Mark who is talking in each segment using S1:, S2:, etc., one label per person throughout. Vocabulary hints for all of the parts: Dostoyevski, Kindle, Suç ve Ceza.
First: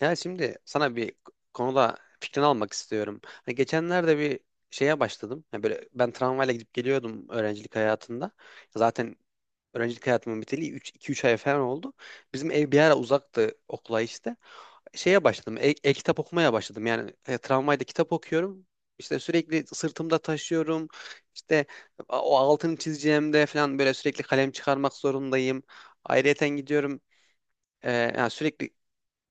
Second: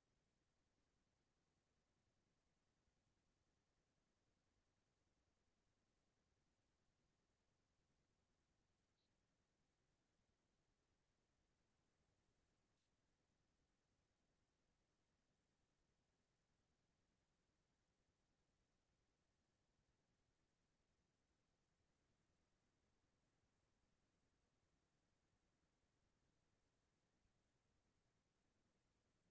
S1: Yani şimdi sana bir konuda fikrini almak istiyorum. Hani geçenlerde bir şeye başladım. Yani böyle ben tramvayla gidip geliyordum öğrencilik hayatında. Zaten öğrencilik hayatımın biteli iki üç ay falan oldu. Bizim ev bir ara uzaktı okula işte. Şeye başladım. E-kitap okumaya başladım. Yani tramvayda kitap okuyorum. İşte sürekli sırtımda taşıyorum. İşte o altını çizeceğimde falan böyle sürekli kalem çıkarmak zorundayım. Ayrıyeten gidiyorum. Yani sürekli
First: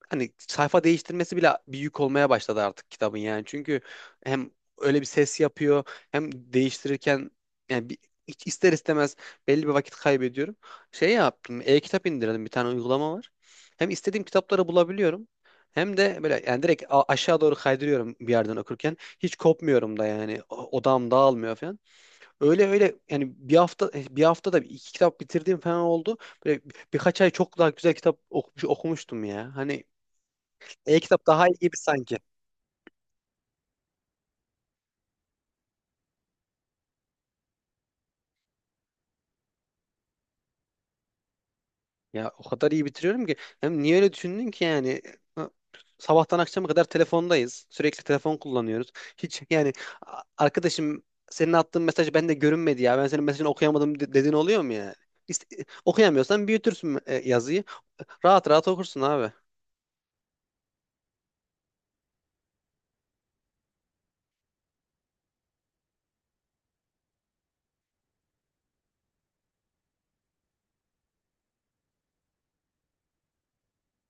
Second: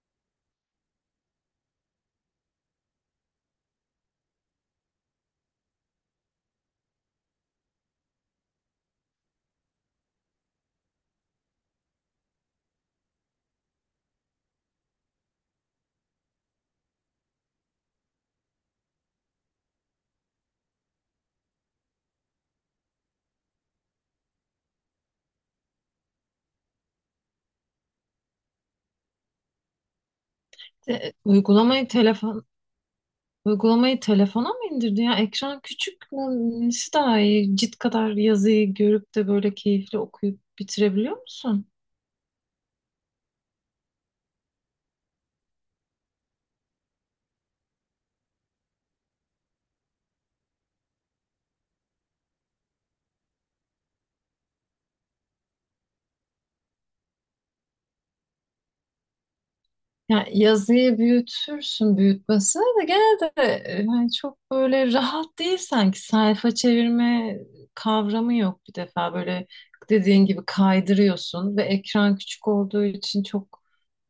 S1: hani sayfa değiştirmesi bile bir yük olmaya başladı artık kitabın yani. Çünkü hem öyle bir ses yapıyor hem değiştirirken yani hiç ister istemez belli bir vakit kaybediyorum. Şey yaptım, e-kitap indirdim, bir tane uygulama var. Hem istediğim kitapları bulabiliyorum. Hem de böyle yani direkt aşağı doğru kaydırıyorum bir yerden okurken. Hiç kopmuyorum da yani odağım dağılmıyor falan. Öyle öyle yani bir haftada iki kitap bitirdiğim falan oldu. Böyle birkaç ay çok daha güzel kitap okumuştum ya. Hani
S2: E,
S1: e-kitap daha iyi gibi
S2: uygulamayı
S1: sanki.
S2: telefon Uygulamayı telefona mı indirdin ya? Ekran küçük mü? Nesi daha iyi? Cilt kadar yazıyı görüp de böyle keyifli okuyup bitirebiliyor musun?
S1: Ya o kadar iyi bitiriyorum ki. Hem niye öyle düşündün ki yani? Ha, sabahtan akşama kadar telefondayız. Sürekli telefon kullanıyoruz. Hiç yani arkadaşım, senin attığın mesaj bende görünmedi ya, ben senin mesajını okuyamadım dediğin oluyor mu yani? Okuyamıyorsan büyütürsün yazıyı. Rahat rahat okursun abi.
S2: Yani yazıyı büyütürsün büyütmesine de gene de yani çok böyle rahat değil sanki. Sayfa çevirme kavramı yok bir defa. Böyle dediğin gibi kaydırıyorsun ve ekran küçük olduğu için çok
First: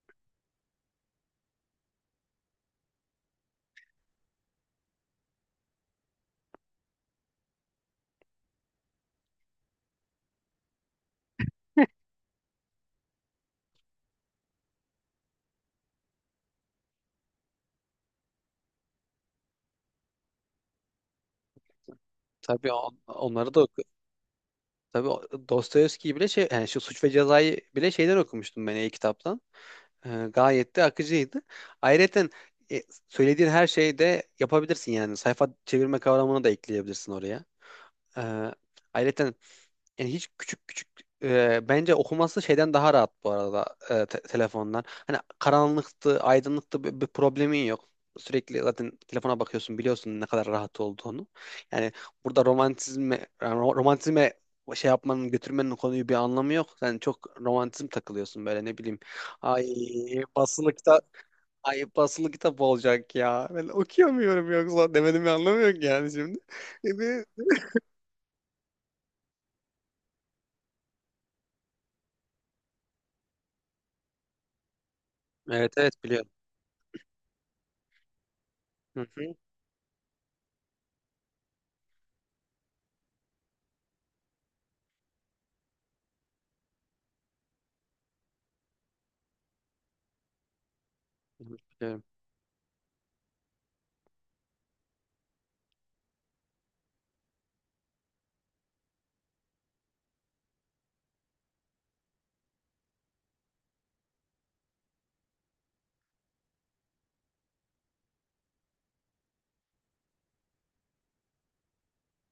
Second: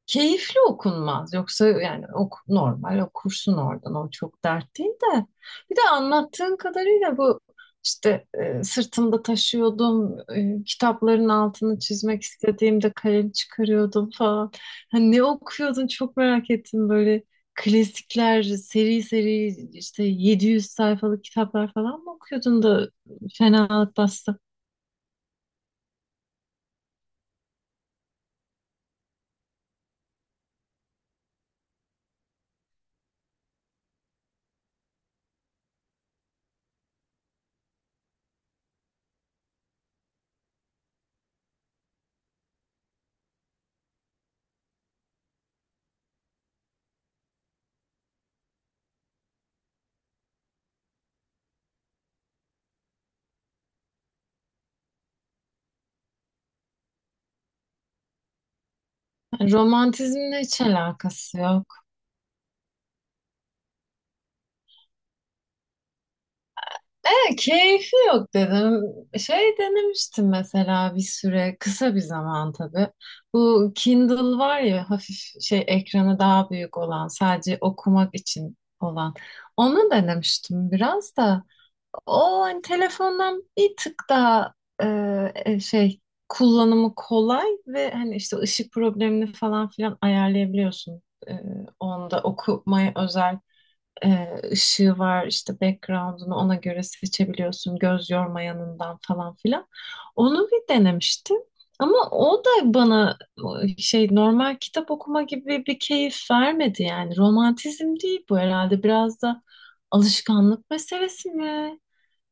S2: keyifli okunmaz. Yoksa yani ok normal okursun oradan. O çok dert değil de. Bir de anlattığın kadarıyla bu işte sırtımda taşıyordum, kitapların altını çizmek istediğimde kalem çıkarıyordum falan. Hani ne okuyordun çok merak ettim böyle klasikler, seri seri işte 700 sayfalık kitaplar falan mı okuyordun
S1: Tabii
S2: da
S1: onları da oku.
S2: fenalık bastı?
S1: Tabii Dostoyevski'yi bile şey yani şu Suç ve Ceza'yı bile şeyden okumuştum ben, e-kitaptan. Gayet de akıcıydı. Ayrıca e, söylediğin her şeyi de yapabilirsin yani. Sayfa çevirme kavramını da ekleyebilirsin oraya. Ee, Ayrıca yani hiç küçük küçük bence okuması şeyden daha rahat bu arada, telefondan. Hani karanlıktı, aydınlıktı bir problemin yok. Sürekli zaten telefona bakıyorsun, biliyorsun ne kadar rahat olduğunu. Yani burada romantizme yani romantizme şey yapmanın, götürmenin konuyu bir anlamı yok. Sen çok romantizm takılıyorsun böyle, ne bileyim.
S2: Yani
S1: Ay
S2: romantizmle hiç
S1: basılı kitap,
S2: alakası
S1: ay
S2: yok.
S1: basılı kitap olacak ya. Ben okuyamıyorum yoksa demedim, anlamı yok yani şimdi. E, bir-
S2: Keyfi yok dedim. Şey denemiştim mesela bir süre, kısa bir zaman tabii. Bu Kindle var ya hafif şey
S1: Evet, evet,
S2: ekranı
S1: biliyorum.
S2: daha büyük olan, sadece okumak için
S1: Hı
S2: olan.
S1: hı.
S2: Onu denemiştim biraz da. O hani telefondan bir tık daha şey kullanımı kolay ve hani işte ışık problemini falan filan ayarlayabiliyorsun. E,
S1: Biliyorum.
S2: Onda okumaya özel ışığı var işte background'unu ona göre seçebiliyorsun göz yormayanından falan filan. Onu bir denemiştim. Ama o da bana şey normal kitap okuma gibi bir keyif vermedi yani. Romantizm değil bu herhalde. Biraz da alışkanlık meselesi mi?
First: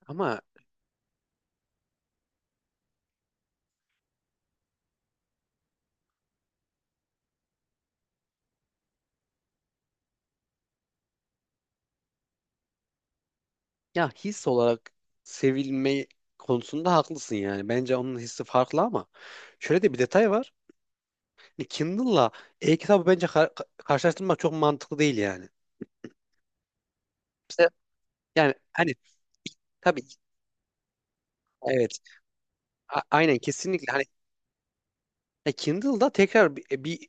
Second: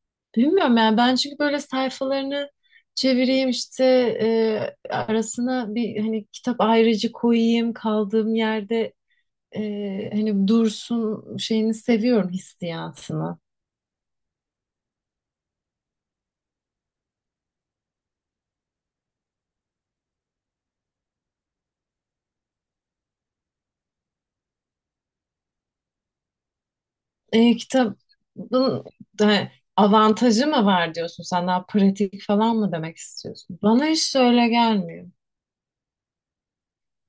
S1: Ama
S2: Bilmiyorum yani ben çünkü böyle sayfalarını çevireyim işte arasına bir hani kitap ayrıcı koyayım kaldığım yerde hani Dursun şeyini seviyorum hissiyatını.
S1: ya his olarak sevilme konusunda haklısın yani. Bence onun hissi farklı ama şöyle de bir detay var. Hani Kindle'la e-kitabı bence karşılaştırmak çok mantıklı değil yani. İşte
S2: Kitabın
S1: yani hani,
S2: da
S1: tabii,
S2: avantajı mı var diyorsun sen daha
S1: evet,
S2: pratik falan mı demek
S1: aynen,
S2: istiyorsun? Bana
S1: kesinlikle, hani
S2: hiç öyle gelmiyor.
S1: Kindle'da tekrar bir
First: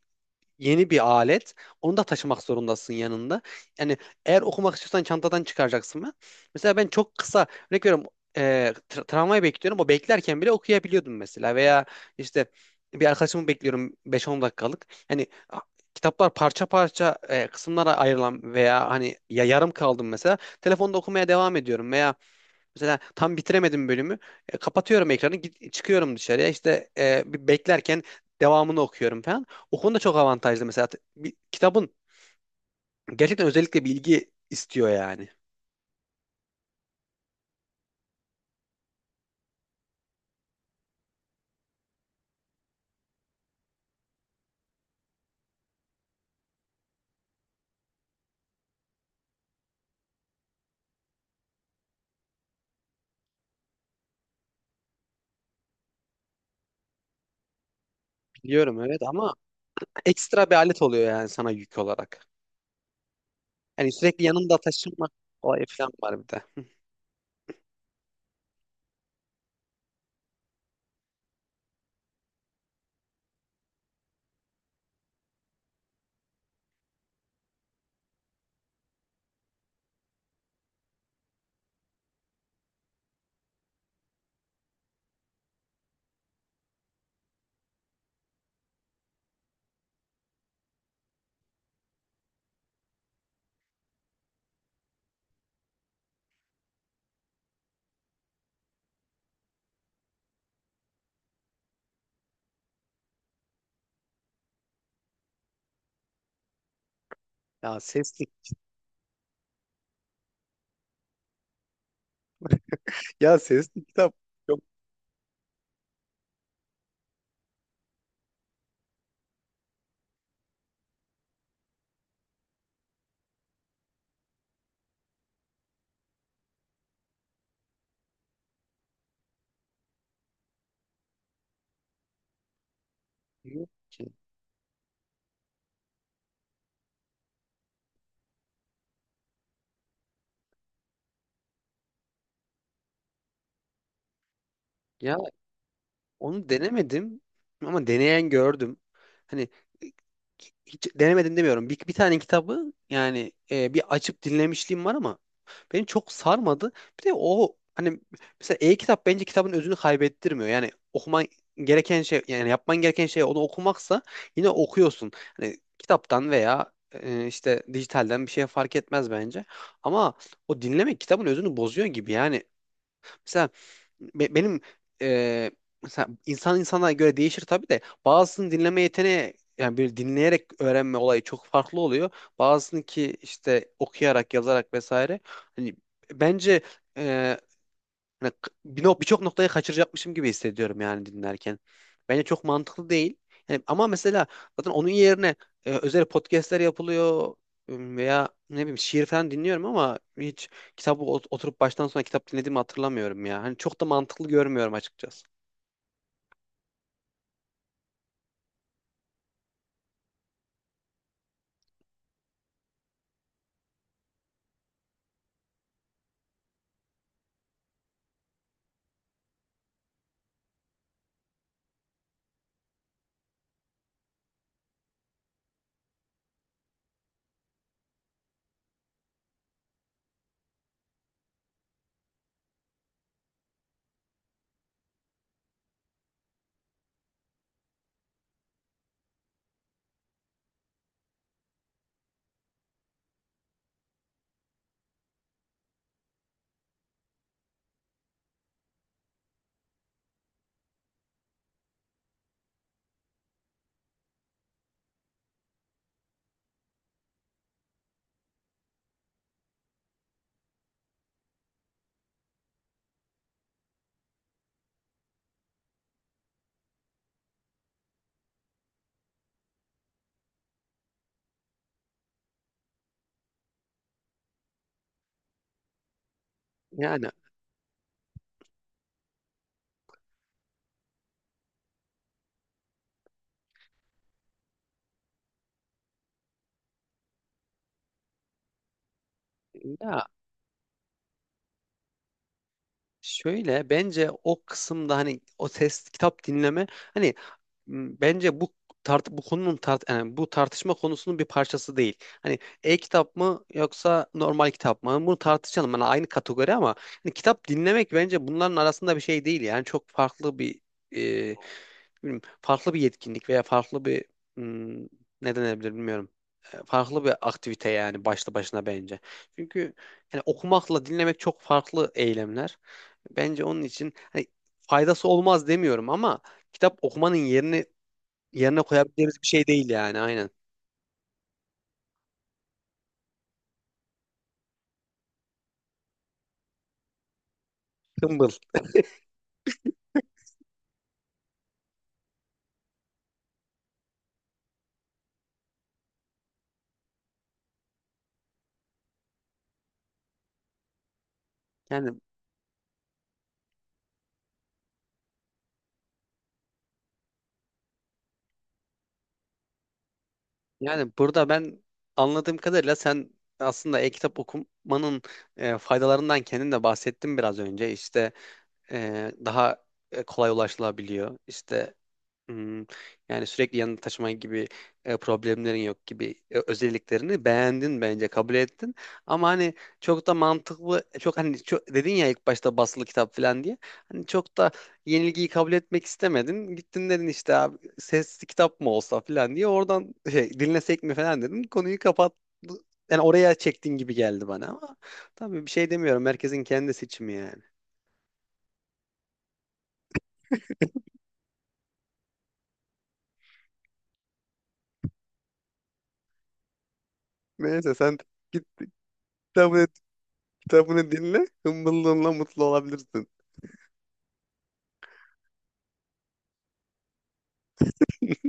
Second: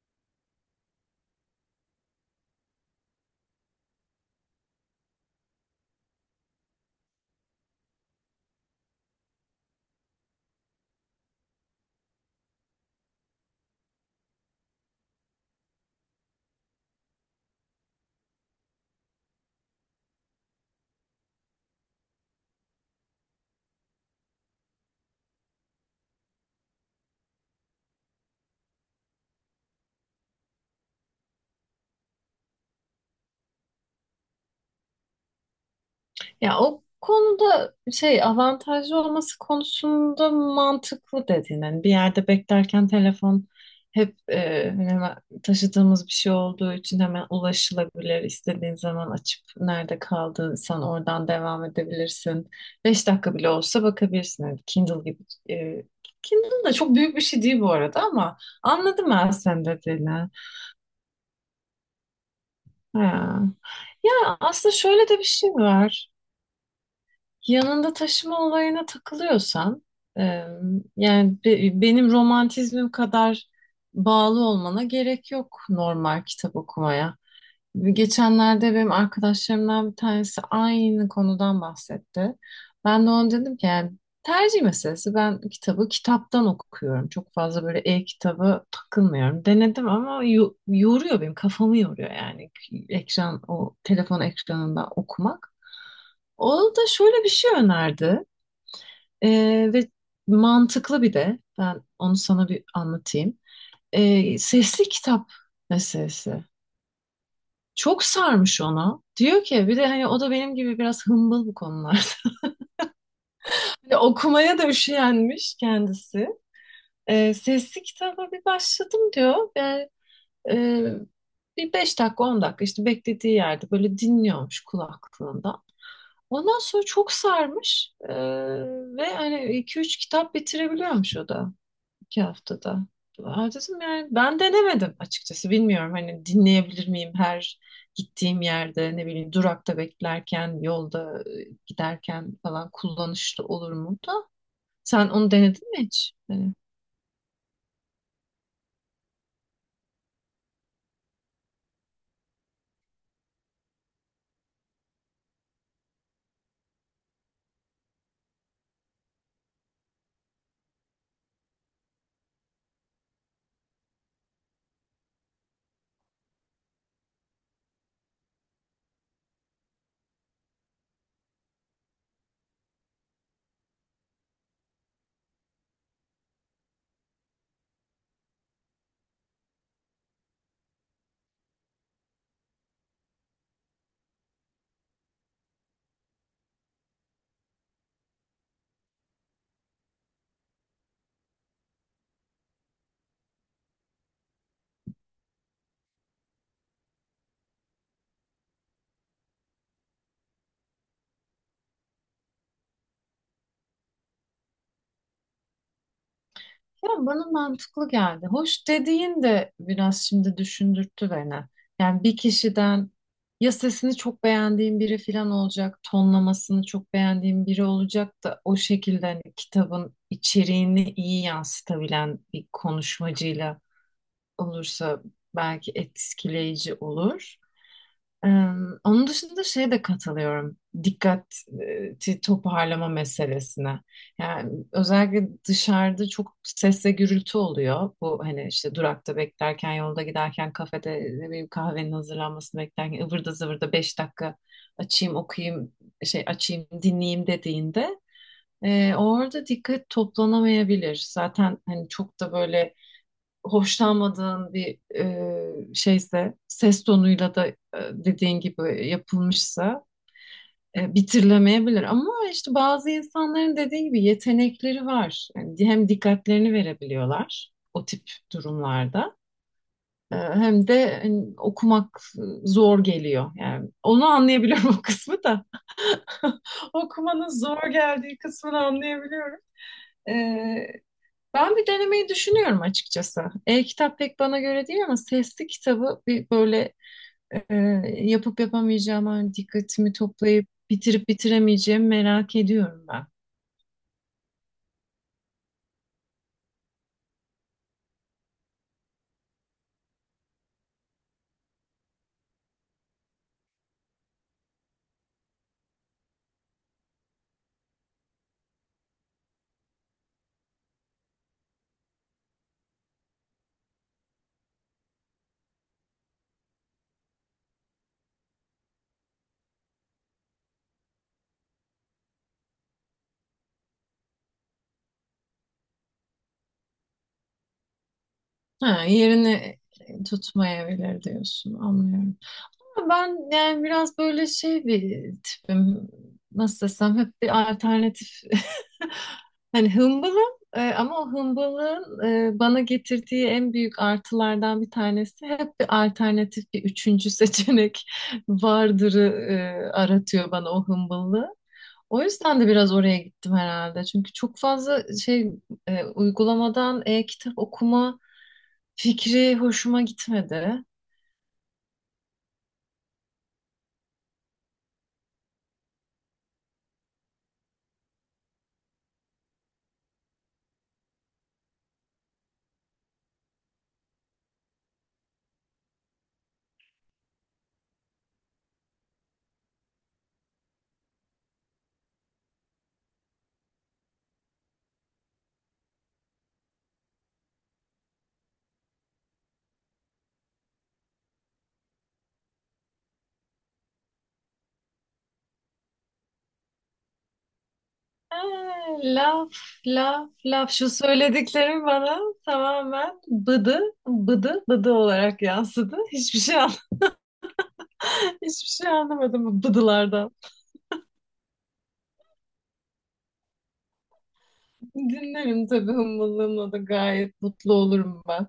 S1: yeni bir alet. Onu da taşımak zorundasın yanında. Yani eğer okumak istiyorsan çantadan çıkaracaksın ben. Mesela ben çok kısa örnek veriyorum, e, tramvayı bekliyorum. O beklerken bile okuyabiliyordum mesela. Veya işte bir arkadaşımı bekliyorum 5-10 dakikalık. Yani kitaplar parça parça, kısımlara ayrılan veya hani ya yarım kaldım mesela, telefonda okumaya devam ediyorum. Veya mesela tam bitiremedim bölümü. Kapatıyorum ekranı, git, çıkıyorum dışarıya. İşte bir beklerken devamını okuyorum falan. O konuda çok avantajlı mesela. Kitabın gerçekten özellikle bilgi istiyor yani.
S2: Ya o konuda şey avantajlı olması konusunda mantıklı dediğin. Hani bir yerde beklerken telefon hep hani hemen taşıdığımız bir şey olduğu için hemen ulaşılabilir. İstediğin zaman açıp nerede kaldıysan oradan devam edebilirsin. 5 dakika bile olsa bakabilirsin. Hani Kindle gibi. e, Kindle da çok büyük bir şey değil bu arada ama
S1: Biliyorum, evet,
S2: anladım ben
S1: ama
S2: sen dediğini.
S1: ekstra bir alet oluyor yani sana yük olarak.
S2: Ha.
S1: Yani sürekli
S2: Ya
S1: yanında
S2: aslında
S1: taşınma
S2: şöyle de bir şey
S1: olayı falan
S2: var.
S1: var bir de. Hı.
S2: Yanında taşıma olayına takılıyorsan, e, yani benim romantizmim kadar bağlı olmana gerek yok normal kitap okumaya. Geçenlerde benim arkadaşlarımdan bir tanesi aynı konudan bahsetti. Ben de ona dedim ki yani tercih meselesi. Ben kitabı kitaptan okuyorum. Çok fazla böyle e-kitabı takılmıyorum. Denedim ama yoruyor benim kafamı yoruyor yani ekran o telefon ekranında okumak. O da şöyle bir şey önerdi. Ve mantıklı, bir de ben onu sana bir anlatayım. Sesli kitap meselesi.
S1: Ya
S2: Çok
S1: sesli,
S2: sarmış onu. Diyor ki bir de hani o da benim gibi biraz hımbıl bu konularda.
S1: ya sesli
S2: Hani
S1: kitap
S2: okumaya
S1: çok
S2: da üşenmiş kendisi. Sesli kitaba bir başladım diyor. Yani, e, bir 5 dakika 10 dakika işte beklediği yerde böyle dinliyormuş kulaklığında. Ondan sonra çok sarmış. Ve hani iki üç kitap bitirebiliyormuş o da. 2 haftada. Aa,
S1: iyi
S2: dedim
S1: ki.
S2: yani ben denemedim açıkçası. Bilmiyorum hani dinleyebilir miyim her gittiğim yerde ne bileyim durakta beklerken yolda giderken falan kullanışlı olur mu da. Sen
S1: Ya
S2: onu denedin mi hiç?
S1: onu
S2: Hani.
S1: denemedim ama deneyen gördüm. Hani hiç denemedim demiyorum. Bir tane kitabı yani, bir açıp dinlemişliğim var ama beni çok sarmadı. Bir de o hani, mesela e-kitap bence kitabın özünü kaybettirmiyor. Yani okuman gereken şey yani yapman gereken şey onu okumaksa yine okuyorsun. Hani kitaptan veya işte dijitalden bir şey fark etmez bence. Ama o dinlemek kitabın özünü bozuyor gibi yani. Mesela benim e, mesela insan insana göre değişir tabii de, bazısının dinleme yeteneği yani, böyle dinleyerek öğrenme olayı çok farklı oluyor. Bazısının ki işte okuyarak, yazarak vesaire. Hani bence, hani birçok noktayı kaçıracakmışım gibi hissediyorum yani dinlerken. Bence çok mantıklı değil. Yani ama mesela, zaten onun yerine özel podcastler yapılıyor, veya ne bileyim şiir falan dinliyorum ama hiç kitabı oturup baştan sona kitap dinlediğimi hatırlamıyorum ya. Hani çok da mantıklı görmüyorum açıkçası.
S2: Ya bana mantıklı geldi. Hoş dediğin de biraz şimdi düşündürttü beni. Yani bir kişiden ya sesini çok beğendiğim biri falan olacak, tonlamasını çok beğendiğim biri olacak da o şekilde hani kitabın içeriğini iyi yansıtabilen bir konuşmacıyla olursa belki etkileyici olur. Ee, Onun dışında şeye de katılıyorum. Dikkati toparlama meselesine. Yani özellikle dışarıda çok ses ve gürültü oluyor. Bu hani işte durakta beklerken, yolda giderken, kafede ne bileyim kahvenin hazırlanmasını beklerken ıvırda zıvırda 5 dakika açayım, okuyayım, şey açayım, dinleyeyim dediğinde orada dikkat toplanamayabilir. Zaten hani çok da böyle hoşlanmadığın bir şeyse, ses tonuyla da dediğin gibi yapılmışsa bitirlemeyebilir. Ama işte bazı insanların dediğin gibi yetenekleri var. Yani hem dikkatlerini verebiliyorlar o tip durumlarda. Hem de hani, okumak zor geliyor. Yani onu anlayabiliyorum o kısmı da.
S1: Yani
S2: Okumanın zor geldiği kısmını anlayabiliyorum. E, Ben bir denemeyi düşünüyorum açıkçası. E-kitap pek bana göre değil ama sesli kitabı bir böyle e, yapıp yapamayacağım, hani dikkatimi
S1: ya,
S2: toplayıp bitirip bitiremeyeceğimi merak ediyorum ben.
S1: şöyle bence o kısımda hani o test kitap dinleme hani, bence bu tart bu konunun tart yani bu tartışma konusunun bir parçası değil. Hani e-kitap mı yoksa normal kitap mı, bunu tartışalım. Hani aynı kategori ama hani kitap dinlemek bence bunların arasında bir şey değil. Yani çok farklı bir, e, bilmiyorum, farklı bir yetkinlik veya farklı bir, m, ne denebilir bilmiyorum. Farklı bir aktivite yani başlı başına bence. Çünkü yani okumakla dinlemek çok farklı eylemler. Bence onun için hani, faydası olmaz demiyorum ama kitap okumanın yerine
S2: Ha,
S1: koyabileceğimiz bir şey
S2: yerini
S1: değil yani, aynen.
S2: tutmayabilir diyorsun, anlıyorum. Ben yani biraz böyle şey bir tipim. Nasıl desem hep bir alternatif.
S1: Kımbıl.
S2: Hani hımbılım ama o hımbılığın bana getirdiği en büyük artılardan bir tanesi hep bir alternatif bir üçüncü seçenek vardırı e, aratıyor bana o hımbıllığı.
S1: Yani
S2: O yüzden de biraz oraya gittim herhalde. Çünkü çok fazla şey uygulamadan e-kitap okuma fikri hoşuma gitmedi.
S1: yani burada ben anladığım kadarıyla sen aslında e-kitap okumanın faydalarından kendin de bahsettin biraz önce. İşte daha kolay ulaşılabiliyor. İşte Hmm, yani sürekli yanında taşıma gibi problemlerin yok gibi özelliklerini beğendin, bence kabul ettin. Ama hani çok da mantıklı çok hani çok, dedin ya ilk başta basılı kitap falan diye. Hani çok da yenilgiyi kabul etmek istemedin. Gittin dedin işte, abi sesli kitap mı olsa falan diye oradan, şey, dinlesek mi falan dedin. Konuyu kapat, yani oraya çektin gibi geldi bana ama tabii bir şey demiyorum. Herkesin kendi seçimi yani.
S2: Laf, laf, laf. Şu söylediklerim bana tamamen bıdı, bıdı, bıdı olarak yansıdı. Hiçbir şey
S1: Neyse, sen git
S2: hiçbir şey anlamadım bu
S1: kitabı
S2: bıdılardan.
S1: kitabını dinle, hımbıllığınla mutlu olabilirsin.
S2: Dinlerim tabii hımbıllığımla da gayet mutlu olurum ben.